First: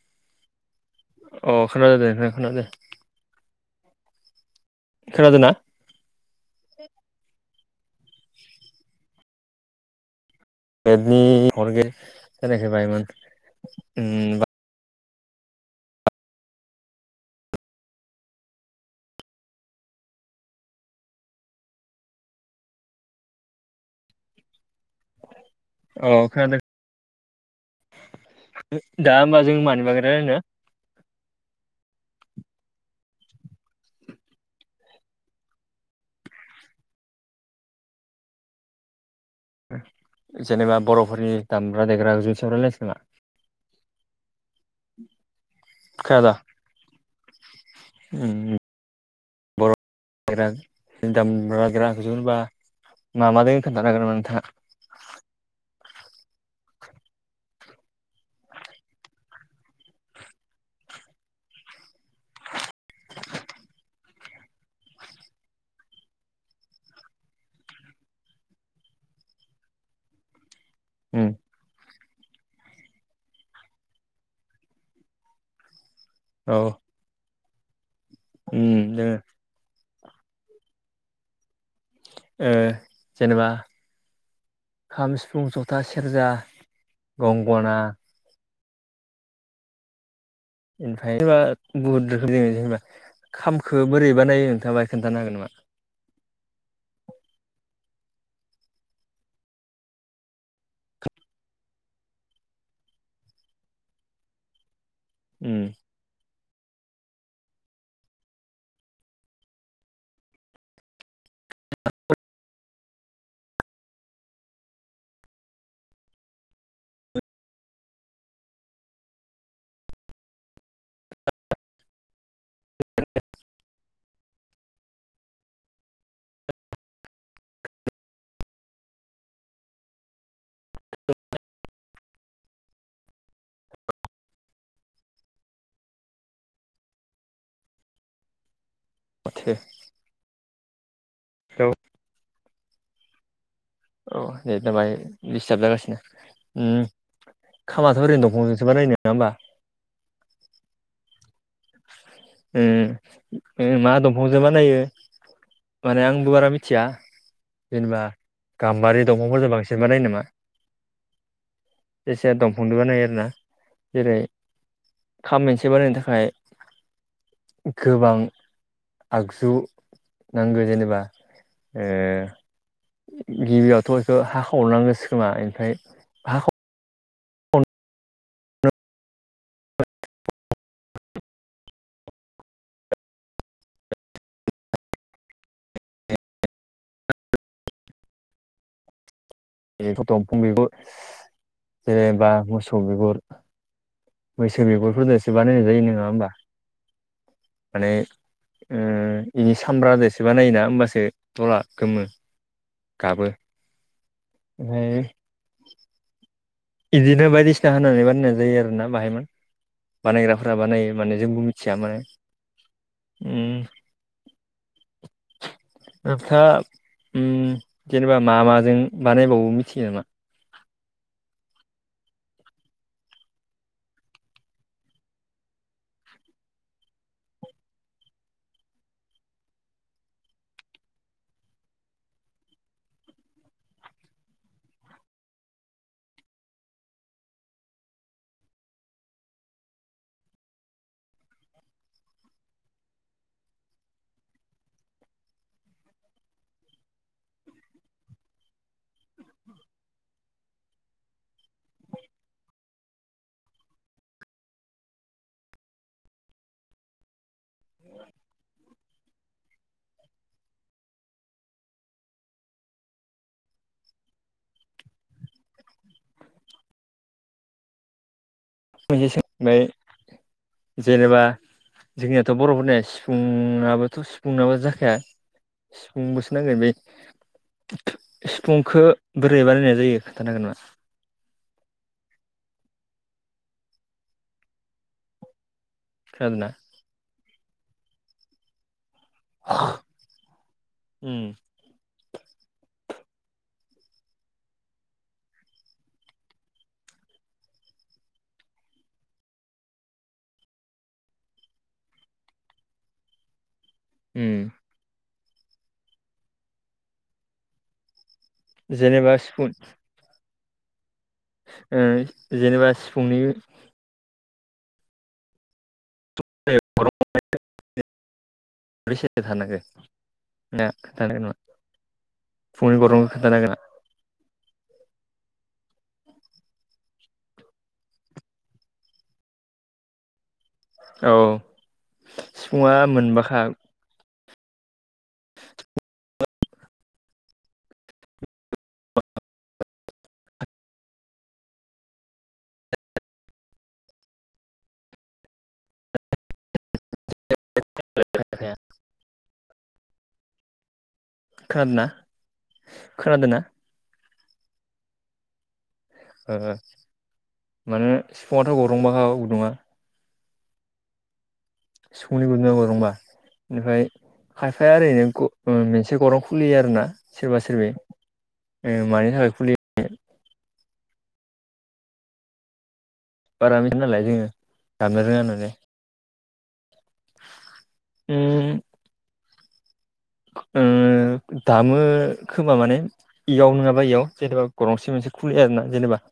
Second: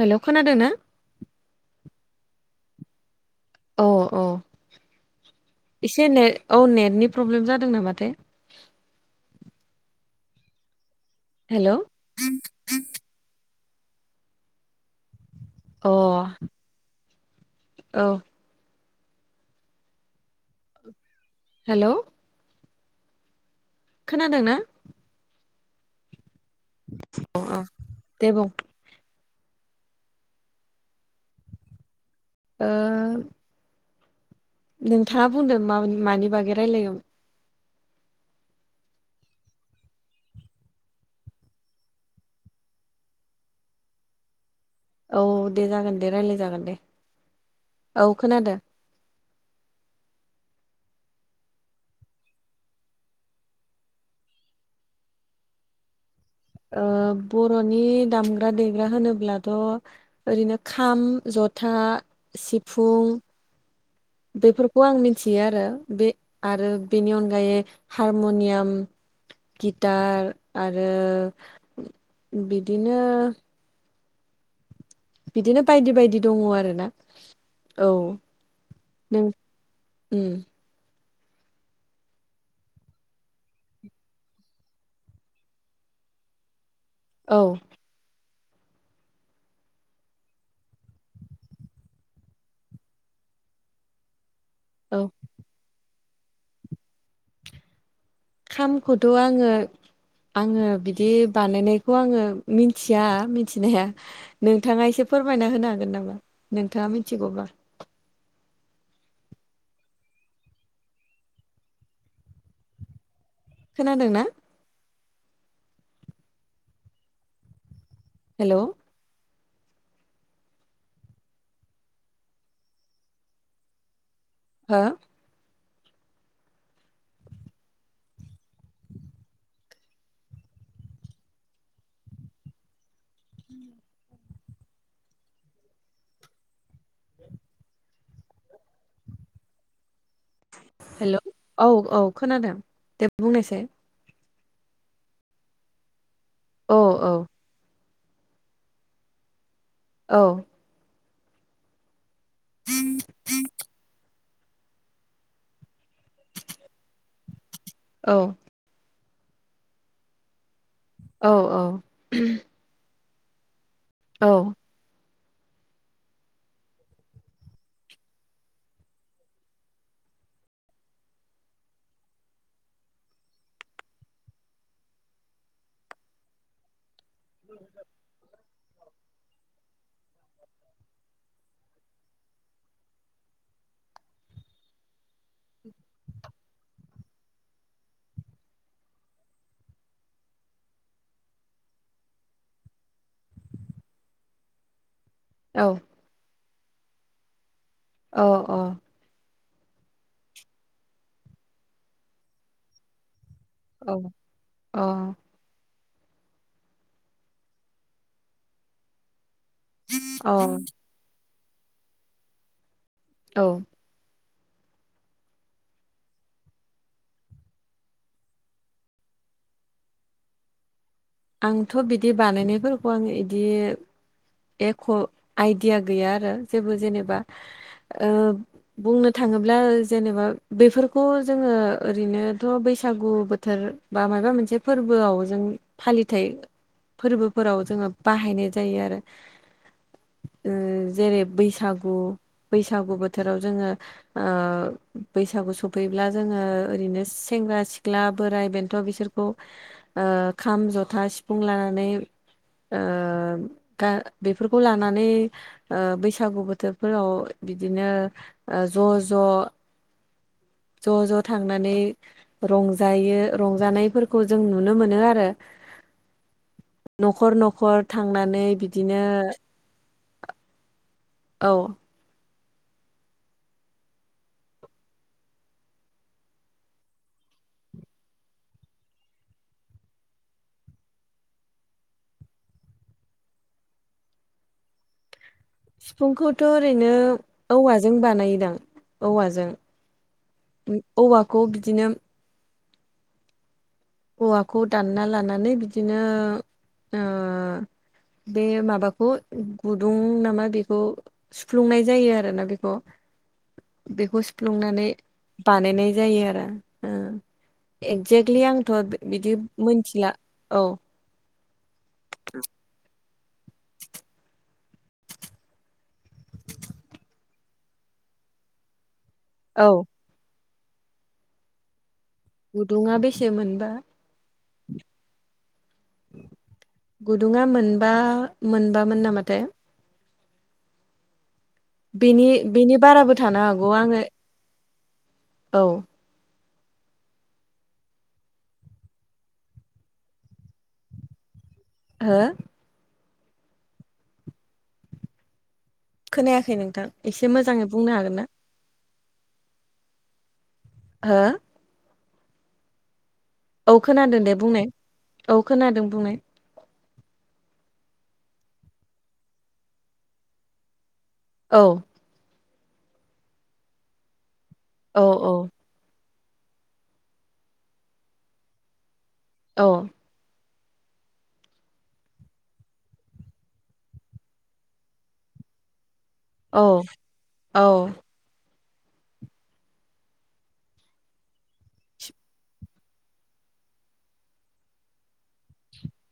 हेल' खोनादों ना अ खोनादों दे खोनादों औ अ खोनादोंना एसे नेट औ नेटनि प्रब्लेम जादों नामाथाय नेटनि हेलौ प्रब्लेम जानायखाय बायमान [unintelligible] अ औ हेल' खोनादों ना औ खोनादों अ दे बुं दा होमबा जों मानि बागै रायज्लायनो ओ नोंथाङा बुंदों मा मानि बागै रायलायो जेनेबा बर'फोरनि दामग्रा देग्रा आगजुनि सायाव रायलायनोसै नामा औ दे जागोन दे खोनादों रायलाय जागोन दे उम औ खोनादों [unintelligible] बर' दामग्रा ग्रा आगजु होनबा मा मा दोङो खोन्थानो हागोन नामा नोंथाङा ओ बर'नि दामग्रा देग्रा होनोब्लाथ' ओरैनो खाम, जथा, सिफुं बेफोरखौ आं मिथियो आरो बे आरो बेनि अनगायै हारमुनियाम गिटार आरो उम बिदिनो बिदिनो बायदि बायदि दङ' औ आरो ना औ। उम दे। नों उम। ओ जेनेबा खाम, सिफुं, जथा, सेरजा औ गंगना ओमफ्राय जेनबा गुबुन रोखोममै जोङो जेनेबा खामखो बोरै बानायो नोंथाङा बाहा औ खोनन्थानो हागोन नामा? खामखौथ' आङो आङो बिदि बानायनायखौ आङो मिथिया मिथिनाया। नोंथाङा एसे फोरमायना उम होनो हागोन नामा नोंथाङा मिथिगौब्ला? [unintelligible] खोनादों ना? हेल' [unintelligible] हो उ [inaudible] माथो हेलौ औ औ खोनादों दे बुंनोसै औ नेटा बाय दिडिस्टार्ब जागासिनो औ उम औ खामाथ' ओरैनो दंफां जों बानायो नङा होनबा। औ। उम ओ मा दंफां दंफंजो बानायो माने आंबो बारा मिथिया जेनेबा औ गाम्बारि दंफंखौ जों बांसिन बानायो नामा औ औ जेसे फंदु बानायो आरो ना जेरै औ खाम मेनसे बानायनो थाखाय गोबां आगजु नांगो जेनेबा ओ गिबियावथ' इखौ हाखावनांगोसो खोमा ओमफ्राय [unintelligible] बेखौ दंफं बिगुर जेनेबा मोसौ बिगुर मैसो बेगुरफोरदोसो बानायनाय औ जायो नोङा होमबा। माने अ ओ बेनि सामब्राजोसो बानायोना होमबासो दला गोमो गाबो। औ अ ओमफ्राय इदिनो बायदिसिना होनानै बानायनाय जायो आरोना बाहायमोन बानायग्राफोरा बानायो। माने जोंबो मिथिया माने औ उम [inaudible] थाङा उम जेनेबा मा माजों बानायबावो मिथियो नामा? आंथ' बिदि बानायनायफोरखौ आं इदि एख' आइडिया गैया आरो जेबो जेनेबा ओ बुंनो थांङोब्ला जेनेबा बेफोरखौ जोंङो ओरैनोथ' बैसागु बोथोर बा मायबा मोनसे फोरबोआव जों फालिथाय फोरबोफोराव जोंङो बाहायनाय जायो आरो। ओ जेरै बैसागु बैसागु बोथोराव जोंङो ओ बैसागु सफैब्ला जोंङो ओरैनो सेंग्रा- सिख्ला, बोराय- बेन थ' ओ बिसोरखौ खाम, जथा, सिफुं लानानै ओ गा बेफोरखौ लानानै ओ बैसागु बोथोरफोराव बिदिनो ओ ज'-ज' ज' ज' थांनानै रंजायो रंजानायफोरखौ जों नुनो मोनो आरो। न'खर न'खर थांनानै बिदिनो महसे सोंनाय जेनेबा औ जोंनियाथ' बर'फोरनिया सिफुङाबोथ' सिफुंनाबो जाखाया। सिफुंबोसो नांगोन बै सिफुंखौ बोरै बानायनाय जायो खोनथानो हागोन नामा? सिफुंखौथ' खोनादोंना ओरैनो औवाजों बानायोदां। औवाजों उम औवाखौ बिदिनो औवाखौ दानना लानानै बिदिनो ओ बे माबाखौ गुदुं नामा बेखौ सुफ्लुंनाय जायो आरोना बेखौ बेखौ उम सुफ्लुंनानै बानायनाय जायो आरो एक्जेक्लि आं थ' जेनेबा बिदि सिफुं मिथिला औ ओ जेनेबा सिफुंनि [inaudible] [unintelligible] औ [unintelligible] फुंनि गुदुङा गौरांखौ बेसे खोन्थानो हागोन मोनबा? गुदुङा मोनबा मोनबामोन नामाथाय? औ बेनि सिफुङा बेनि बाराबो मोनबाखा थानो हागौ आङो औ [inaudible] ओ खोनायाखै नोंथां एसे मोजाङै बुंनो हागोन ना? ओ खोनादों ना खोनादों ना? औ खोनादों दे बुंनाय औ खोनादों बुंनाय। माने सिफुङाथ' गौरंबाखा गुदुङा। औ सिफुंनि गुदुं गरंबा ओमफ्राय खायफाया औ ओरैनो औ मोनसे गर खुलियो आरो ना सोरबा सोरब मानि थाखाय खुलियो औ बारा बिदि नालाय जोङो दामनो रोङा नालाय। औ औ उम उम दामो खोमा माने? इयाव नङाबा इयाव जेनेबा गरंसे मोनसे खुलियो आरो ना जेनेबा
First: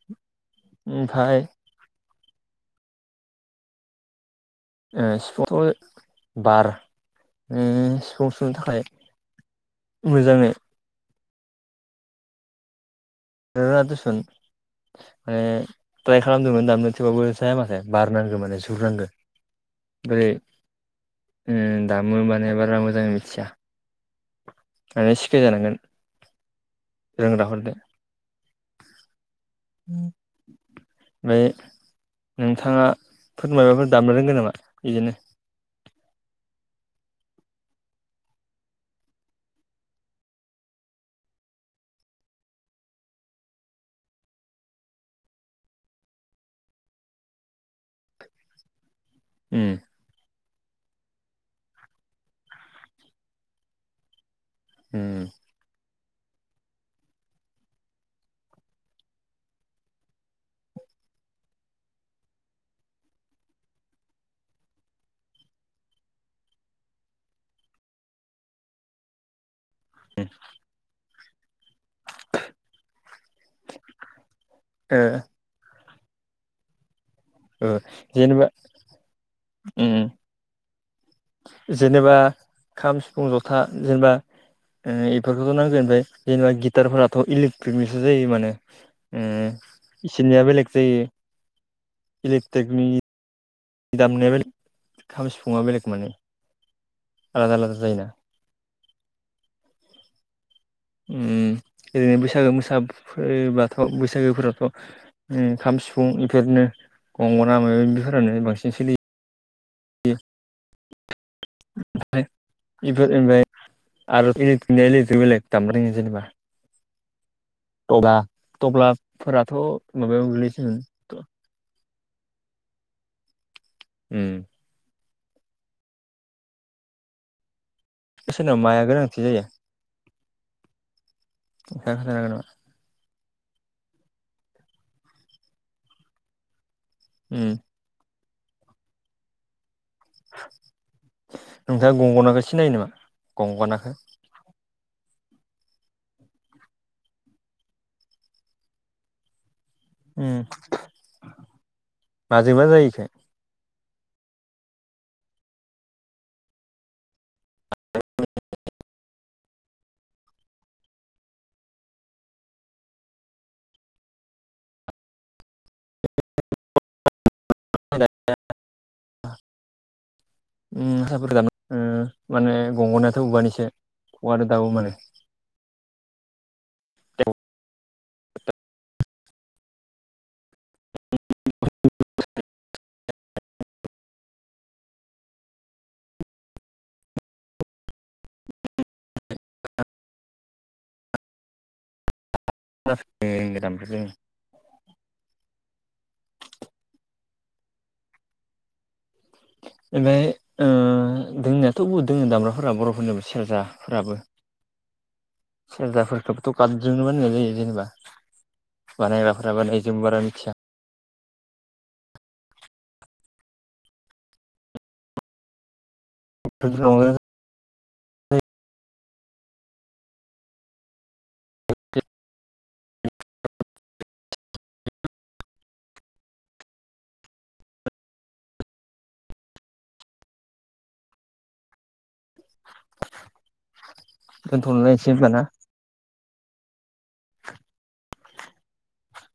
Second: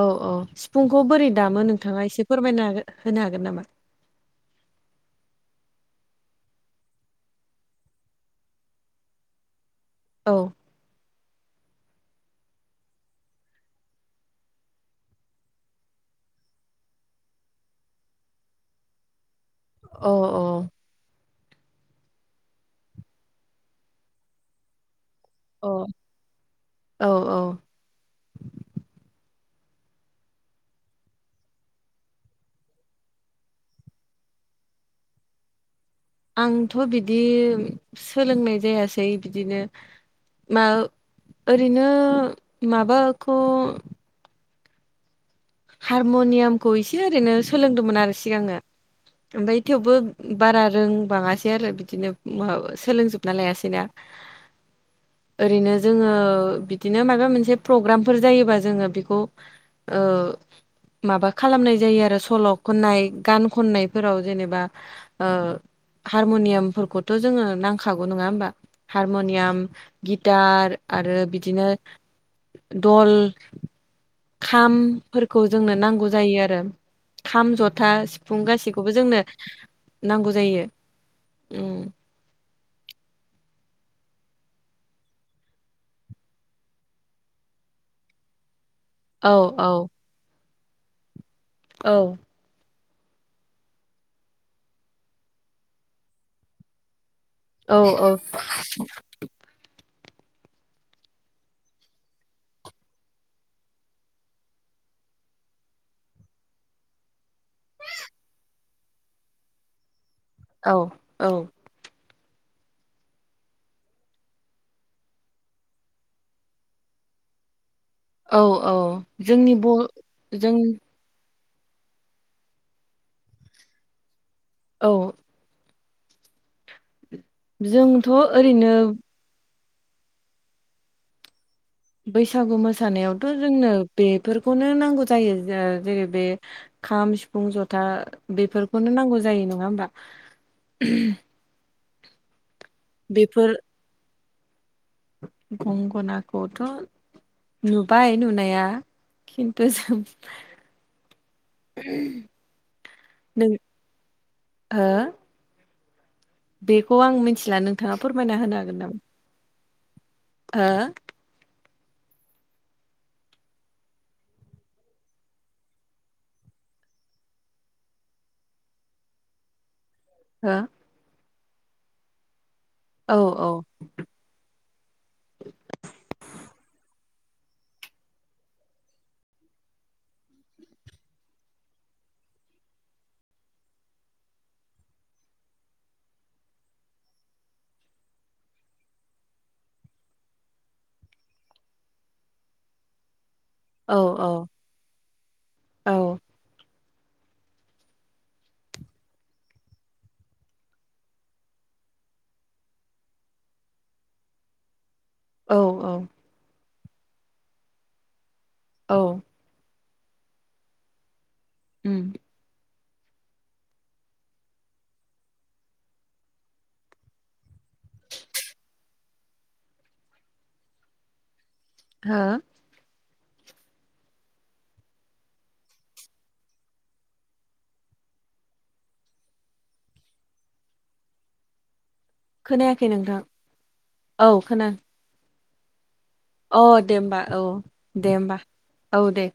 औ औ सिफुंखौ बोरै ओमफ्राय दामो नोंथाङा एसे फोरमायनो हागोन होनो हागोन नामा? ओ सिफुंखौ बार सिफुं सुनो थाखाय औ मोजाङै नोङो दुसुन माने ट्राय खालामदोंमोन थारमाने थेवबाबो जाया माथो बारनांगौ माने सिफुं दामनो। अ बै अ दामो माने बारा मोजां मिथिया। माने अ सिखायजानांगोन औ औ रोंग्रा फोरजों। [inaudible] ओमफ्राय नोंथाङा फोरमायबाफोर दामनो रोंगोन नामा बिदिनो? आंथ' बिदि सोलोंनाय जायासै बिदिनो मा ओरैनो माबाखौ हारम'नियामखौ एसे ओरैनो सोलोंदोंमोन आरो सिगाङो ओमफ्राय उम थेवबो बारा रोंबाङासै आरो बिदिनो म सोलोंजोबना लायासैना। उम। ओरैनो जोङो बिदिनो माबा मोनसे प्रग्रामफोर जायोबा जोङो बेखौ ओ। माबा खालामनाय जायो आरो सल' खननाय गान खननायफोराव जेनेबा। ओ हारम'नियामफोरखौथ' जोङो नांखागौ नङा होमबा। हारमनियाम गिटार आरो बिदिनो दल ओ खामफोरखौ जोंनो नांगौ जायो आरो। खाम ओ जथा सिफुं जेनेबा गासैखौबो जोंनो उम नांगौ जायो। उम जेनेबा खाम सिफुं जथा जेनेबा बेफोरखौथ' नांगोन ओमफ्राय जेनेबा गिटारफोराथ' इलेकट्रिकनिसो जायो माने। औ औ उ इसोरनिया बेलेग जायो। औ। दिसट्रिकनि दामनाया बेलेग खाम सिफुा बेलेग माने। आलादा आलादा औ जायोना औ। ओ ओरैनो बैसागो मोसाबाथ' बैसागोफोरावथ' खाम सिफुं बेफोरनो गंगना माबा माबि फोरानो बांसिन सोलियो। बे औ औ। ओमफ्राय बेफोर ओमफ्राय आरो बेलेकनिफ्राय बेलेक दामनाय जायो जेनेबा। तब्ला औ औ जोंनि तब्लाफोराथ' ब माबायाव जों गोग्लैसिगोन। ओं। औ। जों सोरनाव माया गोनांथि जायो? नोंथाङा खोन्थानो हागोन नामा बैसागु मोसानायावथ' जोंनो बेफोरखौनो नांगौ जायो। जेरै बे खाम, उम सिफुं, जथा बेफोरखौनो नांगौ जायो नङा होनबा। नोंथाङा गंगनाखो सिनायो नामा बेफोर गंगनाखो? गंगनाखौथ' नुबाय नुनाया खिन्थु जों उम माजोंबा जायोखो। नों हो? बेखौ आं मिथिला नोंथाङा फोरमायना होनो हागोन नामा? ओ। [unintelligible] हो? उम साफोर दाब माने गंगोनायाथ' हो हो औवानिसो औवादो दामो माने। [unintelligible] [unintelligible] औ औ औ। ओमफ्राय ओ दोंनायाथ' बुहुत दङ दामग्राफोरा बर'फोरनि सेर्जाफोराबो। [inaudible] औ सेर्जाफोरखौबोथ' गाबजोनो बानायनाय जायो जेनेबा औ बानायग्रा जोंबो बारा मिथिया। उम। बैफोरावनो हो? खोनायाखै नोंथां। औ खोना दोनथ'लायनोसै होमबा ना। अ दे ओमबा औ दे ओमबा औ दे।